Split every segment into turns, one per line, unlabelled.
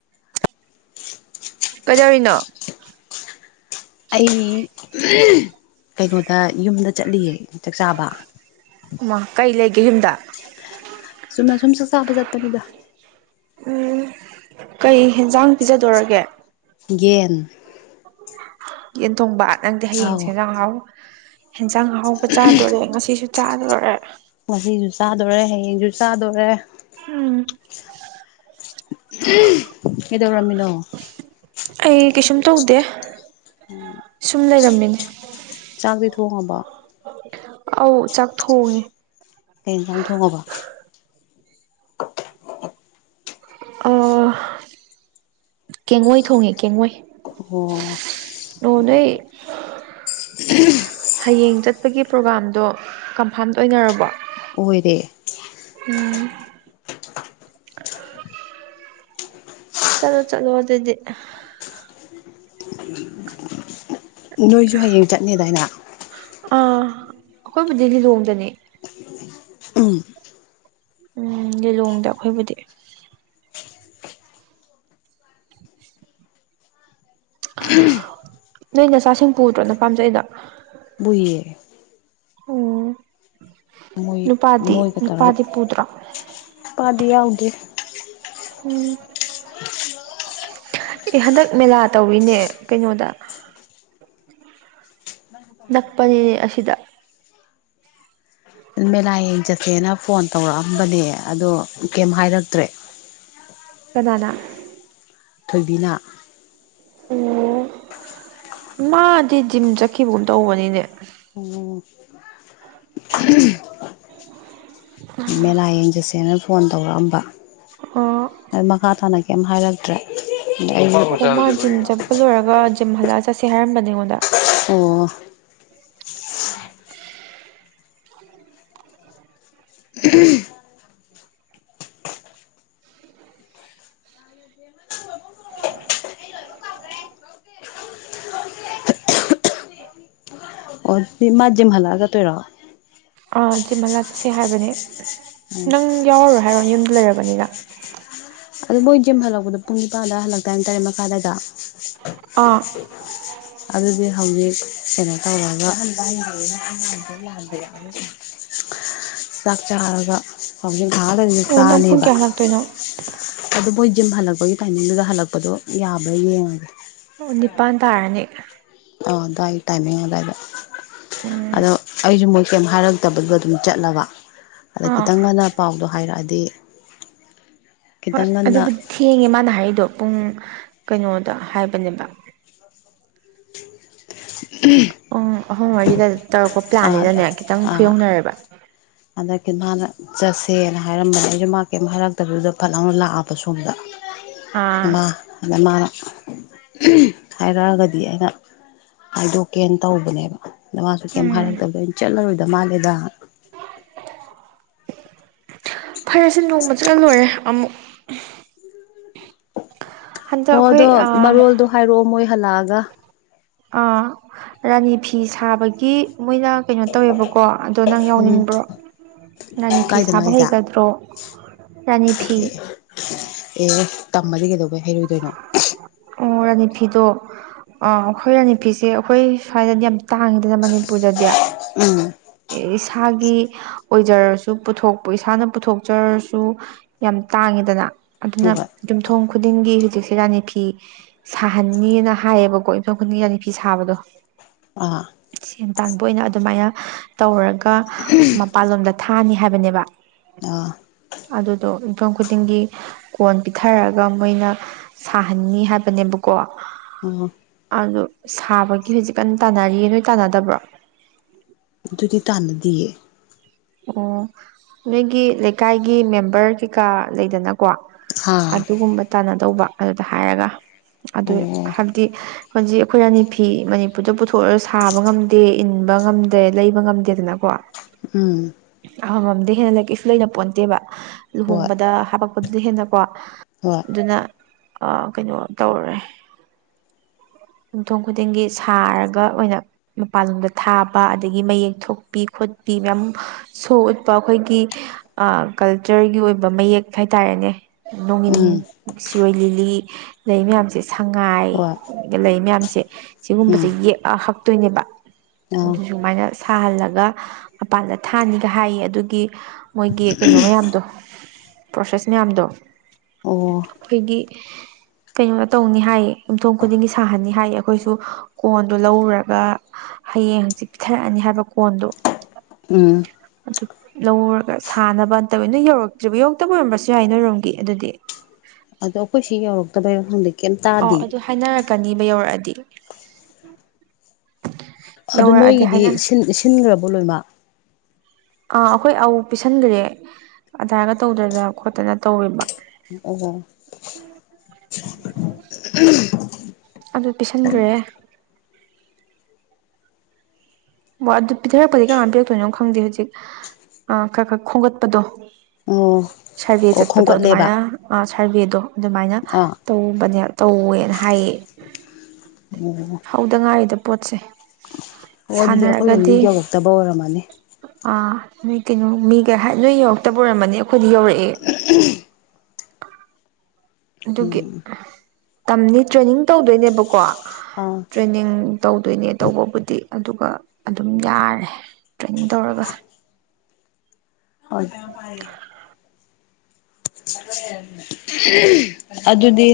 [inaudible]
ꯀꯗꯧꯔꯤꯅꯣ
ꯑꯩ ꯀꯩꯅꯣꯗ ꯌꯨꯝꯗ ꯆꯠꯂꯤꯌꯦ ꯆꯥꯛꯆꯥꯥꯕ
ꯎꯃ ꯀꯩ ꯂꯩꯒꯦ ꯌꯨꯝꯗ
ꯁꯨꯝꯅ ꯁꯨꯝ ꯁꯛ ꯆꯥꯕ ꯆꯠꯄꯅꯤꯗ
ꯎꯝ ꯀꯩ ꯍꯦꯟꯖꯥꯡ ꯄꯤꯖꯗꯧꯔꯒꯦ
ꯌꯦꯟ
ꯌꯦꯟ ꯊꯣꯡꯕ ꯅꯪꯗꯤ
ꯑꯥꯎ
ꯍꯌꯦꯡꯁꯦꯟꯖꯥꯡꯍꯥꯎ ꯍꯦꯟꯖꯥꯡ ꯑꯍꯥꯎꯕ ꯆꯥꯗꯣꯔꯦ ꯉꯁꯤꯁꯨ ꯆꯥꯗꯣꯔꯦ
ꯉꯁꯤꯁꯨ ꯆꯥꯗꯣꯔꯦ ꯍꯌꯦꯡꯁꯨ ꯆꯥꯗꯣꯔꯦ
ꯎꯝ
ꯎꯝ ꯀꯩꯗꯧꯔꯝꯃꯤꯅꯣ
ꯑꯩ ꯀꯩꯁꯨꯝ ꯇꯧꯗꯦ ꯁꯨꯝ ꯂꯩꯔꯝꯃꯤꯅꯦ
ꯆꯥꯛꯇꯤ ꯊꯣꯡꯉꯥꯕꯣ
ꯑꯧ ꯆꯥꯛ ꯊꯣꯡꯉꯦ
ꯀꯩ ꯌꯦꯟꯁꯥꯡ ꯊꯣꯡꯉꯕ
ꯑ ꯀꯦꯡꯉꯣꯏ ꯊꯣꯡꯉꯦ ꯀꯦꯡꯉꯣꯏ
ꯑꯣ
ꯂꯣꯅꯦ ꯍꯌꯦꯡ ꯆꯠꯄꯒꯤ ꯄ꯭ꯔꯣꯒꯥꯝꯗꯣ ꯀꯟꯐꯥꯝ ꯑꯣꯏꯅꯔꯕꯣ
ꯑꯣꯏꯗ
ꯎꯝ ꯆꯂꯣ ꯆꯂꯣ ꯑꯗꯨꯗꯤ
ꯎ ꯅꯣꯏꯁꯨ ꯍꯌꯦꯡ ꯆꯠꯅꯦꯗꯥꯏꯅ
ꯑ ꯑꯩꯈꯣꯏꯕꯨꯗꯤ ꯂꯤꯂꯣꯡꯗꯅꯦ
ꯎꯝ
ꯎꯝ ꯂꯤꯂꯣꯡꯗ ꯑꯩꯈꯣꯏꯕꯨꯗꯤ [unintelligible] ꯅꯣꯏ ꯅꯆꯥꯁꯤꯡ ꯄꯨꯗ꯭ꯔꯣ ꯅꯄꯥꯝ ꯆꯠꯂꯤꯗꯣ
ꯄꯨꯏꯌꯦ
ꯎꯝ
ꯃꯣꯏ
ꯅꯨꯄꯥꯗꯤ
ꯃꯣꯏꯒ ꯇꯧꯔꯒ
ꯅꯨꯄꯥꯗꯤ ꯄꯨꯗ꯭ꯔꯣ
ꯄꯥꯗꯤ ꯌꯥꯎꯗꯦ
ꯎꯝ ꯑꯦ ꯍꯟꯗꯛ ꯃꯦꯂꯥ ꯇꯧꯋꯤꯅꯦ ꯀꯩꯅꯣꯗ ꯅꯛꯄꯅꯤꯅꯦ ꯑꯁꯤꯗ
ꯃꯦꯂꯥ ꯌꯦꯡꯆꯠꯁꯦꯅ ꯐꯣꯟ ꯇꯧꯔꯛꯑꯝꯕꯅꯦ ꯑꯗꯣ ꯀꯦꯝ ꯍꯥꯏꯔꯛꯇ꯭ꯔꯦ
ꯀꯅꯥꯅ
ꯊꯣꯏꯕꯤꯅ
ꯑꯣ ꯃꯥꯗꯤ ꯖꯤꯝ ꯆꯠꯈꯤꯕꯒꯨꯝ ꯇꯧꯕꯅꯤꯅꯦ
ꯑꯣ ꯃꯦꯂꯥ ꯌꯦꯡꯆꯠꯁꯦꯅ ꯐꯣꯟ ꯇꯧꯔꯛꯑꯝꯕ
ꯑꯣ
ꯑ ꯃꯈꯥ ꯇꯥꯅ ꯀꯦꯝ ꯍꯥꯏꯔꯛꯇ꯭ꯔꯦ
ꯑꯣ ꯃꯥ ꯖꯤꯝ ꯆꯠꯄ ꯂꯣꯏꯔꯒ ꯖꯤꯝ ꯍꯜꯂꯛꯑꯒ ꯆꯠ‍ꯁꯦ ꯍꯥꯏꯔꯝꯕꯅꯦ ꯑꯩꯉꯣꯟꯗ
ꯑꯣ ꯃꯥ ꯖꯤꯝ ꯍꯜꯂꯛꯑꯒ ꯆꯠꯇꯣꯏꯔꯣ
ꯖꯤꯝ ꯍꯥꯂꯛ ꯆꯠꯁꯦ ꯍꯥꯏꯕꯅꯦ
ꯎꯝ
ꯅꯪ ꯌꯥꯎꯔꯔꯣꯏ ꯍꯥꯏꯔꯣ ꯌꯨꯝꯗ ꯂꯩꯔꯕꯅꯤꯅ
ꯑꯗꯣ ꯃꯣꯏ ꯖꯤꯝ ꯍꯜꯂꯛꯄꯗꯣ ꯄꯨꯡ ꯅꯤꯄꯥꯟꯗ ꯍꯜꯂꯛꯇꯥꯏꯅꯦ ꯇꯔꯦꯠ ꯃꯈꯥꯗ ꯑꯗꯥꯏꯗ
ꯑꯥ
ꯑꯗꯨꯗꯤ ꯍꯧꯖꯤꯛ ꯀꯩꯅꯣ ꯇꯧꯔꯒ
[inaudible]
ꯆꯥꯛ ꯆꯥꯔꯒ ꯍꯧꯖꯤꯛ ꯉꯥꯏꯍꯥꯛ ꯂꯩꯔꯥꯗꯤ ꯆꯥꯔꯅꯤꯕ
ꯀꯩꯅꯣ
ꯑꯗꯨ ꯃꯣꯏ ꯖꯤꯝ ꯍꯜꯂꯛꯄꯒꯤ ꯇꯥꯏꯃꯤꯡꯗꯨꯗ ꯍꯜꯂꯛꯄꯗꯣ ꯌꯥꯕ꯭ꯔꯥ ꯌꯦꯡꯉꯒꯦ
ꯑꯣ ꯅꯤꯄꯥꯟ ꯇꯥꯔꯅꯤ
ꯑꯣ ꯑꯗꯨꯋꯥꯏꯒꯤ ꯇꯥꯏꯃꯤꯡ ꯑꯗꯨꯋꯥꯏꯗ
ꯎꯝ
ꯑꯗꯣ ꯑꯩꯁꯨ ꯃꯣꯏ ꯀꯦꯝ ꯍꯥꯏꯔꯝ ꯆꯠꯇꯕꯥꯗꯣ ꯑꯗꯨꯝ ꯆꯠꯂꯕ ꯑꯗ
ꯑꯥ
ꯈꯤꯇꯪ ꯉꯟꯅ ꯄꯥꯎꯗꯣ ꯍꯥꯏꯔꯛꯑꯗꯤ
ꯍꯣꯏ
ꯈꯤꯇꯪ ꯉꯟꯅ
ꯑꯗꯨꯕꯨꯗꯤ ꯊꯦꯡꯉꯦ ꯃꯥꯅ ꯍꯥꯏꯔꯛꯏꯗꯣ ꯄꯨꯡ ꯀꯩꯅꯣꯗ ꯍꯥꯏꯕꯅꯦꯕ
ꯎꯝ
ꯄꯨꯡ ꯑꯍꯨꯝ ꯃꯔꯤꯗ ꯇꯧꯔꯛꯄ
ꯑꯥ
ꯄ꯭ꯂꯥꯟꯅꯤꯅꯅꯦ ꯈꯤꯇꯪ ꯈꯨꯌꯧꯅꯔꯦꯕ
ꯍꯟꯗꯛꯇꯤ ꯃꯥꯅ ꯆꯠꯁꯦꯅ ꯍꯥꯏꯔꯝꯕꯅꯦ ꯑꯩꯁꯨ ꯃꯥ ꯀꯩꯑꯃꯇꯥ ꯍꯥꯏꯔꯛꯇꯕꯗꯨꯗ ꯐꯠ ꯂꯥꯎꯅ ꯂꯥꯛꯑꯕ ꯁꯣꯝꯗ ꯑ
ꯑꯥ
ꯑꯗꯨꯗ ꯃꯥꯅ ꯍꯥꯏꯔꯛꯑꯒꯗꯤ ꯑꯩꯅ ꯍꯥꯏꯗꯣꯛꯀꯦꯅ ꯇꯧꯕꯅꯦ ꯗ ꯃꯁꯨ ꯀꯦꯝ
ꯎꯝ
ꯍꯥꯏꯔꯛꯇꯗ ꯑꯩꯅ ꯆꯠꯂꯔꯣꯏꯗ ꯃꯥꯜꯂꯦꯗ
ꯐꯔꯦꯁꯦ ꯅꯣꯡꯃ ꯆꯠꯂꯥ ꯂꯣꯏꯔꯦ ꯑꯃꯨꯛ
ꯍꯣ
ꯍꯟꯗꯛ ꯑꯩꯈꯣꯏ
ꯑꯗꯣ
ꯑꯥ
ꯃꯔꯣꯜꯗꯣ ꯍꯥꯏꯔꯛꯑꯣ ꯃꯣꯏ ꯍꯜꯂꯛꯑꯒ
ꯑꯥ ꯔꯥꯅꯤ ꯐꯤ ꯁꯥꯕꯒꯤ ꯃꯣꯏꯅ ꯀꯩꯅꯣ ꯇꯧꯋꯦꯕꯀꯣ ꯑꯗꯣ ꯅꯪ
ꯎꯝ
ꯌꯥꯎꯅꯤꯡꯕ꯭ꯔꯣ ꯔꯥꯅꯤ ꯐꯤ
ꯀꯥꯏꯗꯅꯣ
ꯁꯥꯕ
ꯍꯥꯏꯁꯦ ꯑꯦ
ꯍꯩꯒꯗ꯭ꯔꯣ ꯔꯥꯅꯤ ꯐꯤ
ꯑꯦ ꯇꯝꯃꯗꯤ ꯀꯩꯗꯧꯕꯩ ꯍꯩꯔꯣꯏꯗꯣꯏꯅꯣ
ꯑꯣ ꯔꯥꯅꯤ ꯐꯤꯗꯣ ꯑꯩꯈꯣꯏ ꯔꯥꯅꯤ ꯐꯤꯁꯦ ꯑꯩꯈꯣꯏ ꯁ꯭ꯋꯥꯏꯗꯗꯤ ꯇꯥꯡꯉꯤꯗꯅ ꯃꯅꯤꯄꯨꯔꯗꯗꯤ
ꯎꯝ
ꯏꯁꯥꯒꯤ ꯑꯣꯏꯖꯔꯁꯨ ꯄꯨꯊꯣꯛꯄ ꯏꯁꯥꯅ ꯄꯨꯊꯣꯛꯆꯔꯁꯨ ꯌꯥꯝ ꯇꯥꯡꯉꯤꯗꯅ ꯑꯗꯨꯅ
ꯍꯣꯏ ꯍꯣꯏ
ꯌꯨꯝꯊꯣꯡ ꯈꯨꯗꯤꯡꯒꯤ ꯍꯧꯖꯤꯛꯁꯦ ꯔꯥꯅꯤ ꯐꯤ ꯁꯥꯍꯟꯅꯤꯅ ꯍꯥꯏꯌꯦꯕꯀꯣ ꯌꯨꯝꯊꯨꯡ ꯈꯨꯗꯤꯡ ꯔꯥꯅꯤꯐꯤ ꯁꯥꯕꯗꯣ
ꯑꯥ
ꯁꯦꯟ ꯇꯥꯟꯕ ꯑꯣꯏꯅ ꯑꯗꯨꯃꯥꯏꯅ ꯇꯧꯔꯒ ꯃꯄꯥꯟꯂꯣꯝꯗ ꯊꯥꯅꯤ ꯍꯥꯏꯕꯅꯦꯕ
ꯑꯥ
ꯑꯗꯨꯗꯣ ꯌꯨꯝꯊꯣꯡ ꯈꯨꯗꯤꯡꯒꯤ ꯀꯣꯟ ꯄꯤꯊꯔꯛꯑꯒ ꯃꯣꯏꯅ ꯁꯥꯍꯟꯅꯤ ꯍꯥꯏꯕꯅꯦꯕꯀꯣ
ꯑꯥ
ꯑꯗꯨꯗ ꯁꯥꯕꯒꯤ ꯍꯧꯖꯤꯛ ꯀꯟꯅ ꯇꯥꯟꯅꯔꯤꯌꯦ ꯅꯣꯏ ꯇꯥꯟꯅꯗꯕ꯭ꯔꯣ
ꯑꯗꯨꯗꯨꯗꯤ ꯇꯅꯤꯡꯗꯤꯌꯦ
ꯑꯣ ꯅꯣꯏꯒꯤ ꯂꯩꯀꯥꯏꯒꯤ ꯃꯦꯝꯕꯔ ꯀꯩꯀꯥ ꯂꯩꯗꯅꯀꯣ
ꯑꯥ ꯑꯣ
ꯑꯗꯨꯒꯨꯝꯕ ꯇꯥꯟꯅꯗꯧꯕ ꯑꯗꯨꯗ ꯍꯥꯏꯔꯒ ꯑꯗꯨ ꯍꯥꯏꯕꯗꯤ ꯍꯧꯖꯤꯛ ꯑꯩꯈꯣꯏ ꯔꯅꯤ ꯐꯤ ꯃꯅꯤꯄꯨꯔꯗ ꯄꯨꯊꯣꯛꯑꯒ ꯁꯥꯕ ꯉꯝꯗꯦ ꯏꯟꯕ ꯉꯝꯗꯦ ꯂꯩꯕ ꯉꯝꯗꯦꯗꯅꯀꯣ
ꯎꯝ
ꯑꯃꯥꯉꯝꯗꯩ ꯍꯦꯟꯅ ꯂꯩ ꯀꯩꯁꯨ ꯂꯩꯅ ꯄꯣꯟꯇꯦꯕ
ꯍꯣꯏ
ꯂꯨꯍꯣꯡꯕꯗ ꯍꯥꯄꯛꯄꯗꯨꯗꯤ ꯍꯦꯟꯅꯀꯣ
ꯍꯣꯏ
ꯑꯗꯨꯅ ꯀꯩꯅꯣ ꯇꯧꯔꯨꯔꯦ ꯌꯨꯝꯊꯣꯡ ꯈꯨꯗꯤꯡꯒꯤ ꯁꯥꯔꯒ ꯑꯣꯏꯅ ꯃꯄꯥꯟꯂꯣꯝꯗ ꯊꯥꯕ ꯑꯗꯒꯤ ꯃꯌꯦꯛ ꯊꯣꯛꯄꯤ ꯈꯣꯠꯄꯤ ꯃꯌꯥꯝ ꯁꯣ ꯎꯠꯄ ꯑꯩꯈꯣꯏꯒꯤ ꯀꯜꯆꯔꯒꯤ ꯑꯣꯏꯕ ꯃꯌꯦꯛ ꯍꯥꯏꯇꯥꯔꯦꯅꯦ
ꯎꯝ
ꯅꯣꯡꯏꯟ ꯁꯤꯔꯣꯏ ꯂꯤꯂꯤ ꯂꯩ ꯃꯌꯥꯝꯁꯦ ꯁꯉꯥꯏ
ꯍꯣꯏ
ꯂꯩ ꯃꯌꯥꯝꯁꯦ
ꯎꯝ
ꯁꯤꯒꯨꯝꯕꯁꯦ ꯌꯦꯛ ꯍꯛꯇꯣꯏꯅꯦꯕ
ꯑꯥ
ꯑꯗꯨ ꯁꯨꯃꯥꯏꯅ ꯁꯥꯍꯜꯂꯒ ꯃꯄꯥꯥꯟꯗ ꯊꯥꯅꯤꯒ ꯍꯥꯏꯌꯦ ꯑꯗꯨꯒꯤ ꯃꯣꯏꯒꯤ ꯀꯩꯅꯣ ꯃꯌꯥꯝꯗꯣ ꯄ꯭ꯔꯣꯁꯦꯁ ꯃꯌꯥꯝꯗꯣ
ꯑꯣ
ꯑꯩꯈꯣꯏꯒꯤ ꯀꯩꯅꯣꯅ ꯇꯧꯅꯤ ꯍꯥꯏ ꯌꯨꯝꯊꯣꯡ ꯈꯨꯗꯤꯡꯒꯤ ꯁꯥꯍꯟꯅꯤ ꯍꯥꯏ ꯑꯩꯈꯣꯏꯁꯨ ꯀꯣꯟꯗꯨꯣ ꯂꯧꯔꯨꯔꯒ ꯍꯌꯦꯡ ꯍꯪꯆꯤꯠ ꯄꯤꯊꯔꯛꯑꯅꯤ ꯍꯥꯏꯕ ꯀꯣꯟꯗꯣ
ꯎꯝ
ꯑꯗꯨ ꯂꯧꯔꯒ ꯁꯥꯟꯅꯕ ꯅꯠꯇꯕ ꯅꯣꯏ ꯌꯧꯔꯛꯇ꯭ꯔꯤꯕ ꯌꯧꯔꯛꯇꯕ ꯑꯣꯏꯔꯝꯕꯁꯨ ꯌꯥꯏ ꯅꯣꯏꯔꯣꯝꯒꯤ ꯑꯗꯨꯗꯤ
ꯑꯗꯣ ꯑꯩꯈꯣꯏ ꯁꯤ ꯌꯧꯔꯛꯇꯕ ꯍꯪꯗꯛ
ꯑꯣ ꯑꯗꯨ ꯍꯥꯏꯅꯔꯛꯀꯅꯤꯕ ꯌꯧꯔꯛꯑꯗꯤ
ꯑꯗꯨ
ꯌꯧꯔꯛꯑꯗꯤ
ꯅꯣꯏꯒꯤꯗꯤ
ꯍꯥꯏꯅ
ꯁꯤꯟꯈ꯭ꯔꯕꯣ ꯂꯣꯏꯃ
ꯑꯥ ꯑꯩꯈꯣꯏ ꯑ ꯄꯤꯁꯟꯈ꯭ꯔꯦ ꯑꯗꯨꯗꯥꯏꯒ ꯇꯧꯗꯗꯅ ꯈꯣꯠꯇꯅ ꯇꯧꯋꯦꯕ
ꯑꯣ
ꯑꯗꯨ ꯄꯤꯁꯟꯈ꯭ꯔꯦ ꯑꯣ ꯑꯗꯨ ꯄꯤꯊꯔꯛꯄꯗꯤ ꯀꯅꯥꯅ ꯄꯤꯔꯛꯇꯣꯏꯅꯣ ꯈꯪꯗꯦ ꯍꯧꯖꯤꯛ ꯑ ꯈꯔꯥ ꯈꯔꯥ ꯈꯣꯝꯒꯠꯄꯗꯣ
ꯑꯣ
ꯁꯔꯚꯦ
ꯑꯣ
ꯆꯠꯄꯗꯣ
ꯈꯣꯝꯀꯠꯂꯦꯕ
ꯑꯗꯨꯃꯥꯏꯅ ꯁꯔꯚꯦꯗꯣ ꯑꯗꯨꯃꯥꯏꯅ
ꯑꯥ
ꯇꯧꯕꯅꯦ ꯇꯧꯋꯦꯅ ꯍꯥꯏꯌꯦ
[inaudible]
ꯍꯧꯗ ꯉꯥꯏꯔꯤꯗ ꯄꯣꯠꯁꯦ
ꯑꯣ ꯑꯗꯨꯗꯤ ꯑꯩꯈꯣꯏꯔꯣꯝꯗꯤ ꯌꯧꯔꯛꯇꯕ ꯑꯣꯏꯔꯝꯃꯅꯤ
ꯑꯥ ꯅꯣꯏ ꯀꯩꯅꯣ ꯃꯤꯒꯩ ꯍꯥꯏ ꯅꯣꯏ ꯌꯧꯔꯛꯇꯕ ꯑꯣꯏꯔꯝꯃꯅꯤ ꯑꯩꯈꯣꯏꯗ ꯌꯧꯔꯛꯑꯦ ꯑꯗꯨꯒꯤ ꯇꯝꯅꯤ ꯇ꯭ꯔꯦꯅꯤꯡ ꯇꯧꯗꯣꯏꯅꯦꯕꯀꯣ
ꯑꯥ
ꯇ꯭ꯔꯦꯅꯤꯡ ꯇꯧꯗꯣꯏꯅꯦ ꯇꯧꯕꯕꯨꯗꯤ ꯑꯗꯨꯒ ꯑꯗꯨꯝ ꯌꯥꯔꯦ ꯇ꯭ꯔꯦꯅꯤꯡ ꯇꯧꯔꯒ
ꯍ ꯇ ꯄꯔꯦ ꯑꯗꯨꯗꯤ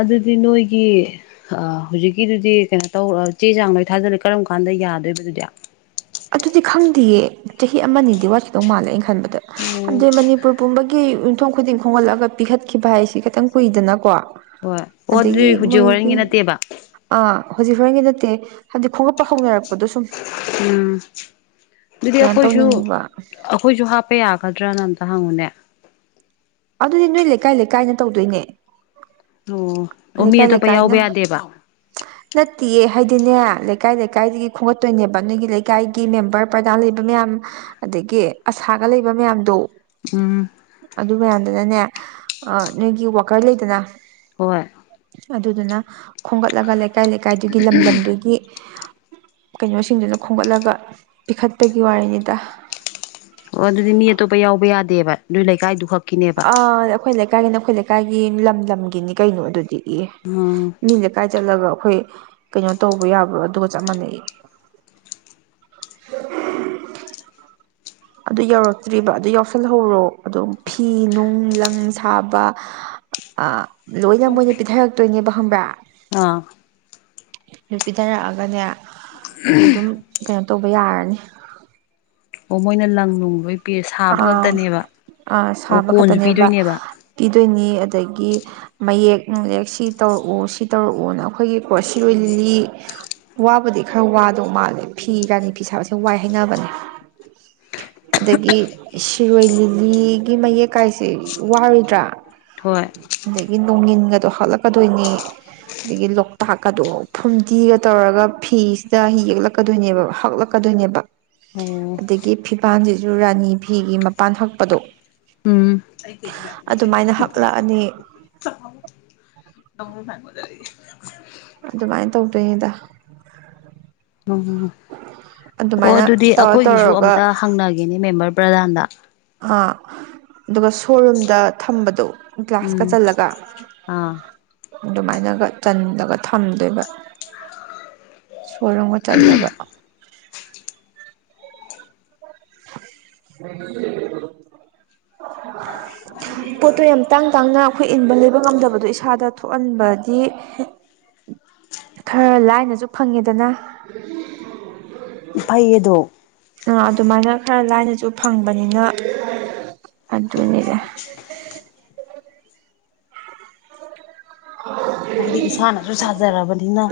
ꯑꯗꯨꯗꯤ ꯅꯣꯏꯒꯤ ꯍꯧꯖꯤꯛꯀꯤꯗꯨꯗꯤ ꯀꯩꯅꯣ ꯇꯧꯔ ꯆꯦ ꯆꯥꯡ ꯂꯣꯏ ꯊꯥꯖꯜꯂꯦ ꯀꯔꯝ ꯀꯥꯟꯗ ꯌꯥꯗꯣꯏꯕꯗꯨꯗꯤ
ꯑꯗꯨꯗꯤ ꯈꯪꯗꯦꯌꯦ ꯆꯍꯤ ꯑꯃꯅꯤꯗꯤ ꯋꯥꯠꯈꯤꯇꯧ ꯃꯥꯜꯂꯦ ꯑꯩꯅ ꯈꯟꯕꯗ
ꯎꯝ
ꯍꯥꯏꯕꯗꯤ ꯃꯅꯤꯄꯨꯔ ꯄꯨꯝꯕꯒꯤ ꯌꯨꯝꯊꯣꯡ ꯈꯨꯗꯤꯡ ꯈꯣꯝꯒꯠꯂꯒ ꯄꯤꯈꯠꯈꯤꯕ ꯍꯥꯏꯁꯤ ꯈꯤꯇꯪ ꯀꯨꯏꯗꯅꯀꯣ
ꯍꯣꯏ ꯑꯣ ꯑꯗꯨꯗꯤ
ꯑꯗꯒꯤ
ꯍꯧꯖꯤꯛ
ꯃꯣꯏꯒꯤ
ꯍꯣꯔꯦꯟꯒꯤ ꯅꯠꯇꯦꯕ
ꯑꯥ ꯍꯧꯖꯤꯛ ꯍꯣꯔꯦꯟꯒꯤ ꯅꯠꯇꯦ ꯍꯥꯏꯗꯤ ꯈꯣꯡꯂꯞꯄ ꯍꯧꯅꯔꯛꯄꯗꯣ ꯁꯨꯝ
ꯎꯝ ꯑꯗꯨꯗꯤ
ꯀꯩꯅꯣ
ꯑꯩꯈꯣꯏꯁꯨ
ꯇꯧꯅꯤꯡꯕ
ꯑꯩꯈꯣꯏꯁꯨ ꯍꯥꯞꯄ ꯌꯥꯒꯗ꯭ꯔꯅ ꯑꯝꯇ ꯍꯪꯉꯨꯅꯦ
ꯑꯗꯨꯗꯤ ꯅꯣꯏ ꯂꯩꯀꯥꯏ ꯂꯩꯀꯥꯏꯅ ꯇꯧꯗꯣꯏꯅꯦ
ꯑꯣ ꯑꯣ ꯃꯤ ꯑꯇꯣꯞꯄ ꯌꯥꯎꯕ ꯌꯥꯗꯦꯕ
[inaudible] ꯅꯠꯇꯦꯌꯦ ꯍꯥꯏꯗꯤꯅꯦ ꯂꯩꯀꯥꯏ ꯂꯩꯀꯥꯏꯗꯒꯤ ꯈꯣꯡꯒꯠꯇꯣꯏꯅꯦꯕ ꯅꯣꯏꯒꯤ ꯂꯩꯀꯥꯏꯒꯤ ꯃꯦꯝꯕꯔ ꯄ꯭ꯔꯗꯥꯟ ꯂꯩꯕ ꯃꯌꯥꯝ ꯑꯗꯒꯤ ꯑꯁꯥꯒ ꯂꯩꯕ ꯃꯌꯥꯝꯗꯣ
ꯎꯝ
ꯑꯗꯨ ꯃꯌꯥꯝꯗꯨꯅꯅꯦ ꯅꯣꯏꯒꯤ ꯋꯥꯀꯔ ꯂꯩꯗꯅ
ꯍꯣꯏ
ꯑꯗꯨꯗꯨꯅ ꯈꯣꯝꯒꯠꯂꯒ ꯂꯩꯀꯥꯏ ꯂꯩꯀꯥꯏꯗꯨꯒꯤ ꯂꯝ ꯂꯝꯗꯨꯒꯤ ꯀꯩꯅꯣꯁꯤꯡꯗꯨꯅ ꯈꯣꯝꯒꯠꯂꯒ ꯄꯤꯈꯠꯄꯒꯤ ꯋꯥꯔꯤꯅꯤꯗ
ꯑꯣ ꯑꯗꯨꯗꯤ ꯃꯤ ꯑꯇꯣꯞꯄ ꯌꯥꯎꯕ ꯌꯥꯗꯦꯕ ꯑꯗꯨꯏ ꯂꯩꯀꯥꯏꯗꯨ ꯈꯛ
ꯑ ꯑꯩꯈꯣꯏ ꯂꯩꯀꯥꯏꯒꯤꯅꯤ ꯑꯩꯈꯣꯏ ꯂꯩꯀꯥꯏꯒꯤ ꯂꯝ ꯂꯝꯒꯤꯅꯤ ꯀꯩꯅꯣ ꯑꯗꯨꯗꯤ ꯏ
ꯎꯝ
ꯃꯤ ꯂꯩꯀꯥꯏ ꯆꯠꯂꯒ ꯑꯩꯈꯣꯏ ꯀꯩꯅꯣ ꯇꯧꯕ ꯌꯥꯕ꯭ꯔ ꯑꯗꯨꯒ ꯆꯞ ꯃꯥꯟꯅꯩ ꯑꯗꯨ ꯌꯧꯔꯛꯇ꯭ꯔꯤꯕ ꯑꯗꯨ ꯌꯥꯎꯁꯜꯍꯧꯔꯣ ꯑꯗꯨꯝ ꯐꯤ ꯅꯨꯡ ꯂꯪ ꯁꯥꯕ ꯑ ꯂꯣꯏꯅ ꯃꯣꯏꯅ ꯄꯤꯊꯔꯛꯇꯣꯏꯅꯦꯕ ꯍꯪꯕ꯭ꯔꯥ
ꯑꯥ
ꯑꯗꯨ ꯄꯤꯊꯔꯛꯑꯒꯅꯦ ꯑꯗꯨꯝ ꯀꯩꯅꯣ ꯇꯧꯕ ꯌꯥꯔꯅꯤ
ꯑꯣ ꯃꯣꯏꯅ ꯂꯪ ꯅꯨꯡꯕꯩ ꯄꯤꯔꯦ ꯁꯥꯕ
ꯑꯥ
ꯈꯛꯇꯅꯦꯕ
ꯑꯥ
ꯑꯣ
ꯁꯥꯕ
ꯀꯣꯟꯁꯨ
ꯈꯛꯇꯅꯦꯕ
ꯄꯤꯗꯣꯏꯅꯦꯕ
ꯄꯤꯗꯣꯏꯅꯤ ꯑꯗꯒꯤ ꯃꯌꯦꯛ ꯅꯨꯡꯂꯦꯛ ꯁꯤ ꯇꯧꯔꯛꯎ ꯁꯤ ꯇꯧꯔꯛꯎꯅ ꯑꯩꯈꯣꯏꯒꯤꯀꯣ ꯁꯤꯔꯣꯏ ꯂꯤꯂꯤ ꯋꯥꯕꯨꯗꯤ ꯈꯔ ꯋꯥꯗꯧ ꯃꯥꯜꯂꯦ ꯐꯤ ꯔꯥꯅꯤ ꯐꯤ ꯁꯥꯕꯁꯦ ꯋꯥꯏ ꯍꯥꯏꯅꯕꯅꯦ ꯑꯗꯒꯤ ꯁꯤꯔꯣꯏ ꯂꯤꯂꯤꯒꯤ ꯃꯌꯦꯛ ꯀꯥꯏꯁꯦ ꯋꯥꯔꯣꯏꯗ꯭ꯔꯥ
ꯍꯣꯏ
ꯑꯗꯒꯤ ꯅꯣꯡꯒꯤꯟꯒꯗꯣ ꯍꯥꯠꯂꯛꯀꯗꯣꯏꯅꯤ ꯑꯗꯒꯤ ꯂꯣꯛꯇꯥꯛꯀꯗꯣ ꯐꯨꯝꯗꯤꯒ ꯇꯧꯔꯒ ꯐꯤꯁꯤꯗ ꯌꯦꯛꯂꯛꯀꯗꯣꯏꯅꯦꯕ ꯍꯛꯂꯛ ꯀꯗꯣꯏꯅꯦꯕ
ꯑꯣ
ꯑꯗꯒꯤ ꯐꯤꯕꯥꯥꯟꯖꯤꯖꯨ ꯔꯥꯅꯤ ꯐꯤꯒꯤ ꯃꯄꯥꯟ ꯍꯛꯄꯗꯣ
ꯎꯝ
ꯑꯗꯨꯃꯥꯏꯅ ꯍꯛꯂꯛꯑꯅꯤ
ꯁ [unintelligible] ꯁ ꯐꯒꯗꯔꯦ
ꯑꯗꯨꯃꯥꯏꯅ ꯇꯧꯗꯣꯏꯉꯗ
ꯎꯝ ꯑꯣ
ꯑꯗꯨꯃꯥꯏꯅ
ꯑꯗꯨꯗꯤ
ꯇꯧꯔ
ꯑꯩꯈꯣꯏꯒꯤꯁꯨ
ꯇꯧꯔꯒ
ꯑꯝꯇ ꯍꯪꯅꯒꯦꯅꯦ ꯃꯦꯝꯕꯔ ꯄ꯭ꯔꯗꯥꯟꯗ
ꯑ ꯑꯗꯨꯒ ꯁꯣꯣꯔꯨꯝꯗ ꯊꯝꯕꯗꯣ ꯒ꯭ꯂꯥꯁꯀ
ꯎꯝ
ꯆꯜꯂꯒ
ꯑꯥ
ꯑꯗꯨꯃꯥꯏꯅꯒ ꯆꯜꯂꯒ ꯊꯝꯗꯣꯏꯕ ꯁꯂꯣꯡꯕ ꯆꯜꯂꯒ ꯎꯝ ꯄꯣꯠꯇꯣ ꯌꯥꯝ ꯇꯥꯡ ꯇꯥꯡꯅ ꯑꯩꯈꯣꯏ ꯏꯟꯕ ꯂꯩꯕ ꯉꯝꯗꯕꯗꯣ ꯏꯁꯥꯗ ꯊꯣꯛꯍꯟꯕꯗꯤ ꯈꯔ ꯂꯥꯏꯅꯁꯨ ꯐꯪꯉꯦꯗꯅ
ꯐꯩꯌꯦꯗꯣ
ꯑ ꯑꯗꯨꯃꯥꯏꯅ ꯈꯔ ꯂꯥꯏꯅꯁꯨ ꯐꯪꯕꯅꯤꯅ ꯑꯗꯨꯅꯤꯗ
ꯑꯩꯗꯤ ꯏꯁꯥꯅꯁꯨ ꯁꯥꯖꯔꯕꯅꯤꯅ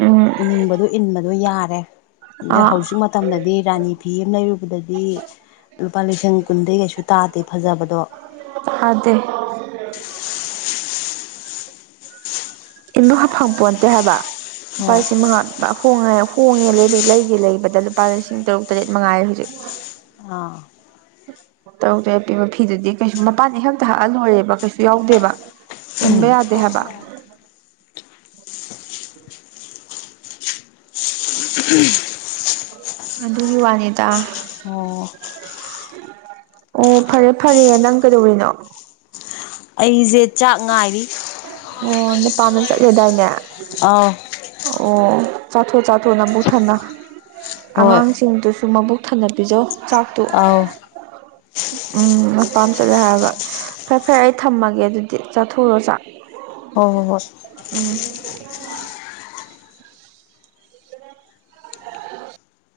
ꯎꯝ
ꯏꯅꯤꯡꯕꯗꯣ ꯏꯟꯕꯗꯣ ꯌꯥꯔꯦ ꯑꯗꯨ
ꯑꯥ
ꯍꯧꯖꯤꯛ ꯃꯇꯝꯗꯗꯤ ꯔꯥꯅꯤ ꯐꯤ ꯑꯃ ꯂꯩꯔꯨꯕꯗꯗꯤ ꯂꯨꯄꯥ ꯂꯤꯁꯤꯡ ꯀꯨꯟꯗꯩ ꯀꯩꯁꯨ ꯇꯥꯗꯦ ꯐꯖꯕꯗꯣ
ꯑꯗ [unintelligible] [inaudible] [unintelligible] ꯏꯟꯕ ꯐꯪꯄꯣꯟꯇꯦ ꯍꯥꯏꯕ ꯂꯨꯄꯥ ꯂꯤꯁꯤꯡ ꯃꯪꯉꯥ ꯉ ꯍꯣꯡꯉꯦ ꯍꫭꯡꯉꯦ ꯂꯩꯕꯩ ꯂꯩꯒꯦ ꯂꯩꯕꯗ ꯂꯨꯄꯥ ꯂꯤꯁꯤꯡ ꯇꯔꯨꯛ ꯇꯔꯦꯠ ꯃꯉꯥꯏꯔꯦ ꯍꯧꯖꯤꯛ
ꯑꯥ
ꯇꯔꯨꯛ ꯇꯔꯦꯠ ꯄꯤꯕ ꯐꯤꯗꯨꯗꯤ ꯀꯩꯁꯨ ꯃꯄꯥꯟ ꯏꯍꯛꯇ ꯍꯛꯑ ꯂꯣꯏꯔꯦꯕ ꯀꯩꯁꯨ ꯌꯥꯎꯗꯦꯕ ꯏꯟꯕ
ꯎꯝ
ꯌꯥꯗꯦ ꯍꯥꯏꯕ
ꯎꯝ
ꯑꯗꯨꯒꯤ ꯋꯥꯅꯤꯗ
ꯑꯥ
ꯑꯣ ꯐꯔꯦ ꯐꯔꯦ ꯅꯪ ꯀꯩꯗꯧꯔꯤꯅꯣ
ꯑꯩꯖꯦ ꯆꯥꯛ ꯉꯥꯏꯔꯤ
ꯑꯣ ꯅꯄꯥꯝꯗ ꯆꯠꯂꯦꯗꯥꯏꯅꯦ
ꯑꯧ
ꯑꯣ ꯆꯥꯊꯣꯛ ꯆꯥꯊꯣꯛꯑꫭ ꯅꯕꯨꯛ ꯊꯟꯅ
ꯍꯣꯏ
ꯑꯉꯥꯡꯁꯤꯡꯗꯨꯁꯨ ꯃꯕꯨꯛ ꯊꯟꯅꯕꯤꯖꯧ ꯆꯥꯛꯇꯨ
ꯑꯧ
ꯎꯝ ꯅꯄꯥꯝ ꯆꯠꯂꯦ ꯍꯥꯏꯒ ꯐꯔꯦ ꯐꯔꯦ ꯑꯩ ꯊꯝꯃꯒꯦ ꯑꯗꯨꯗꯤ ꯆꯥꯊꯣꯛꯔꫭ ꯆꯥꯛ
ꯍꯣꯏ ꯍꯣꯏ ꯍꯣꯏ
ꯎꯝ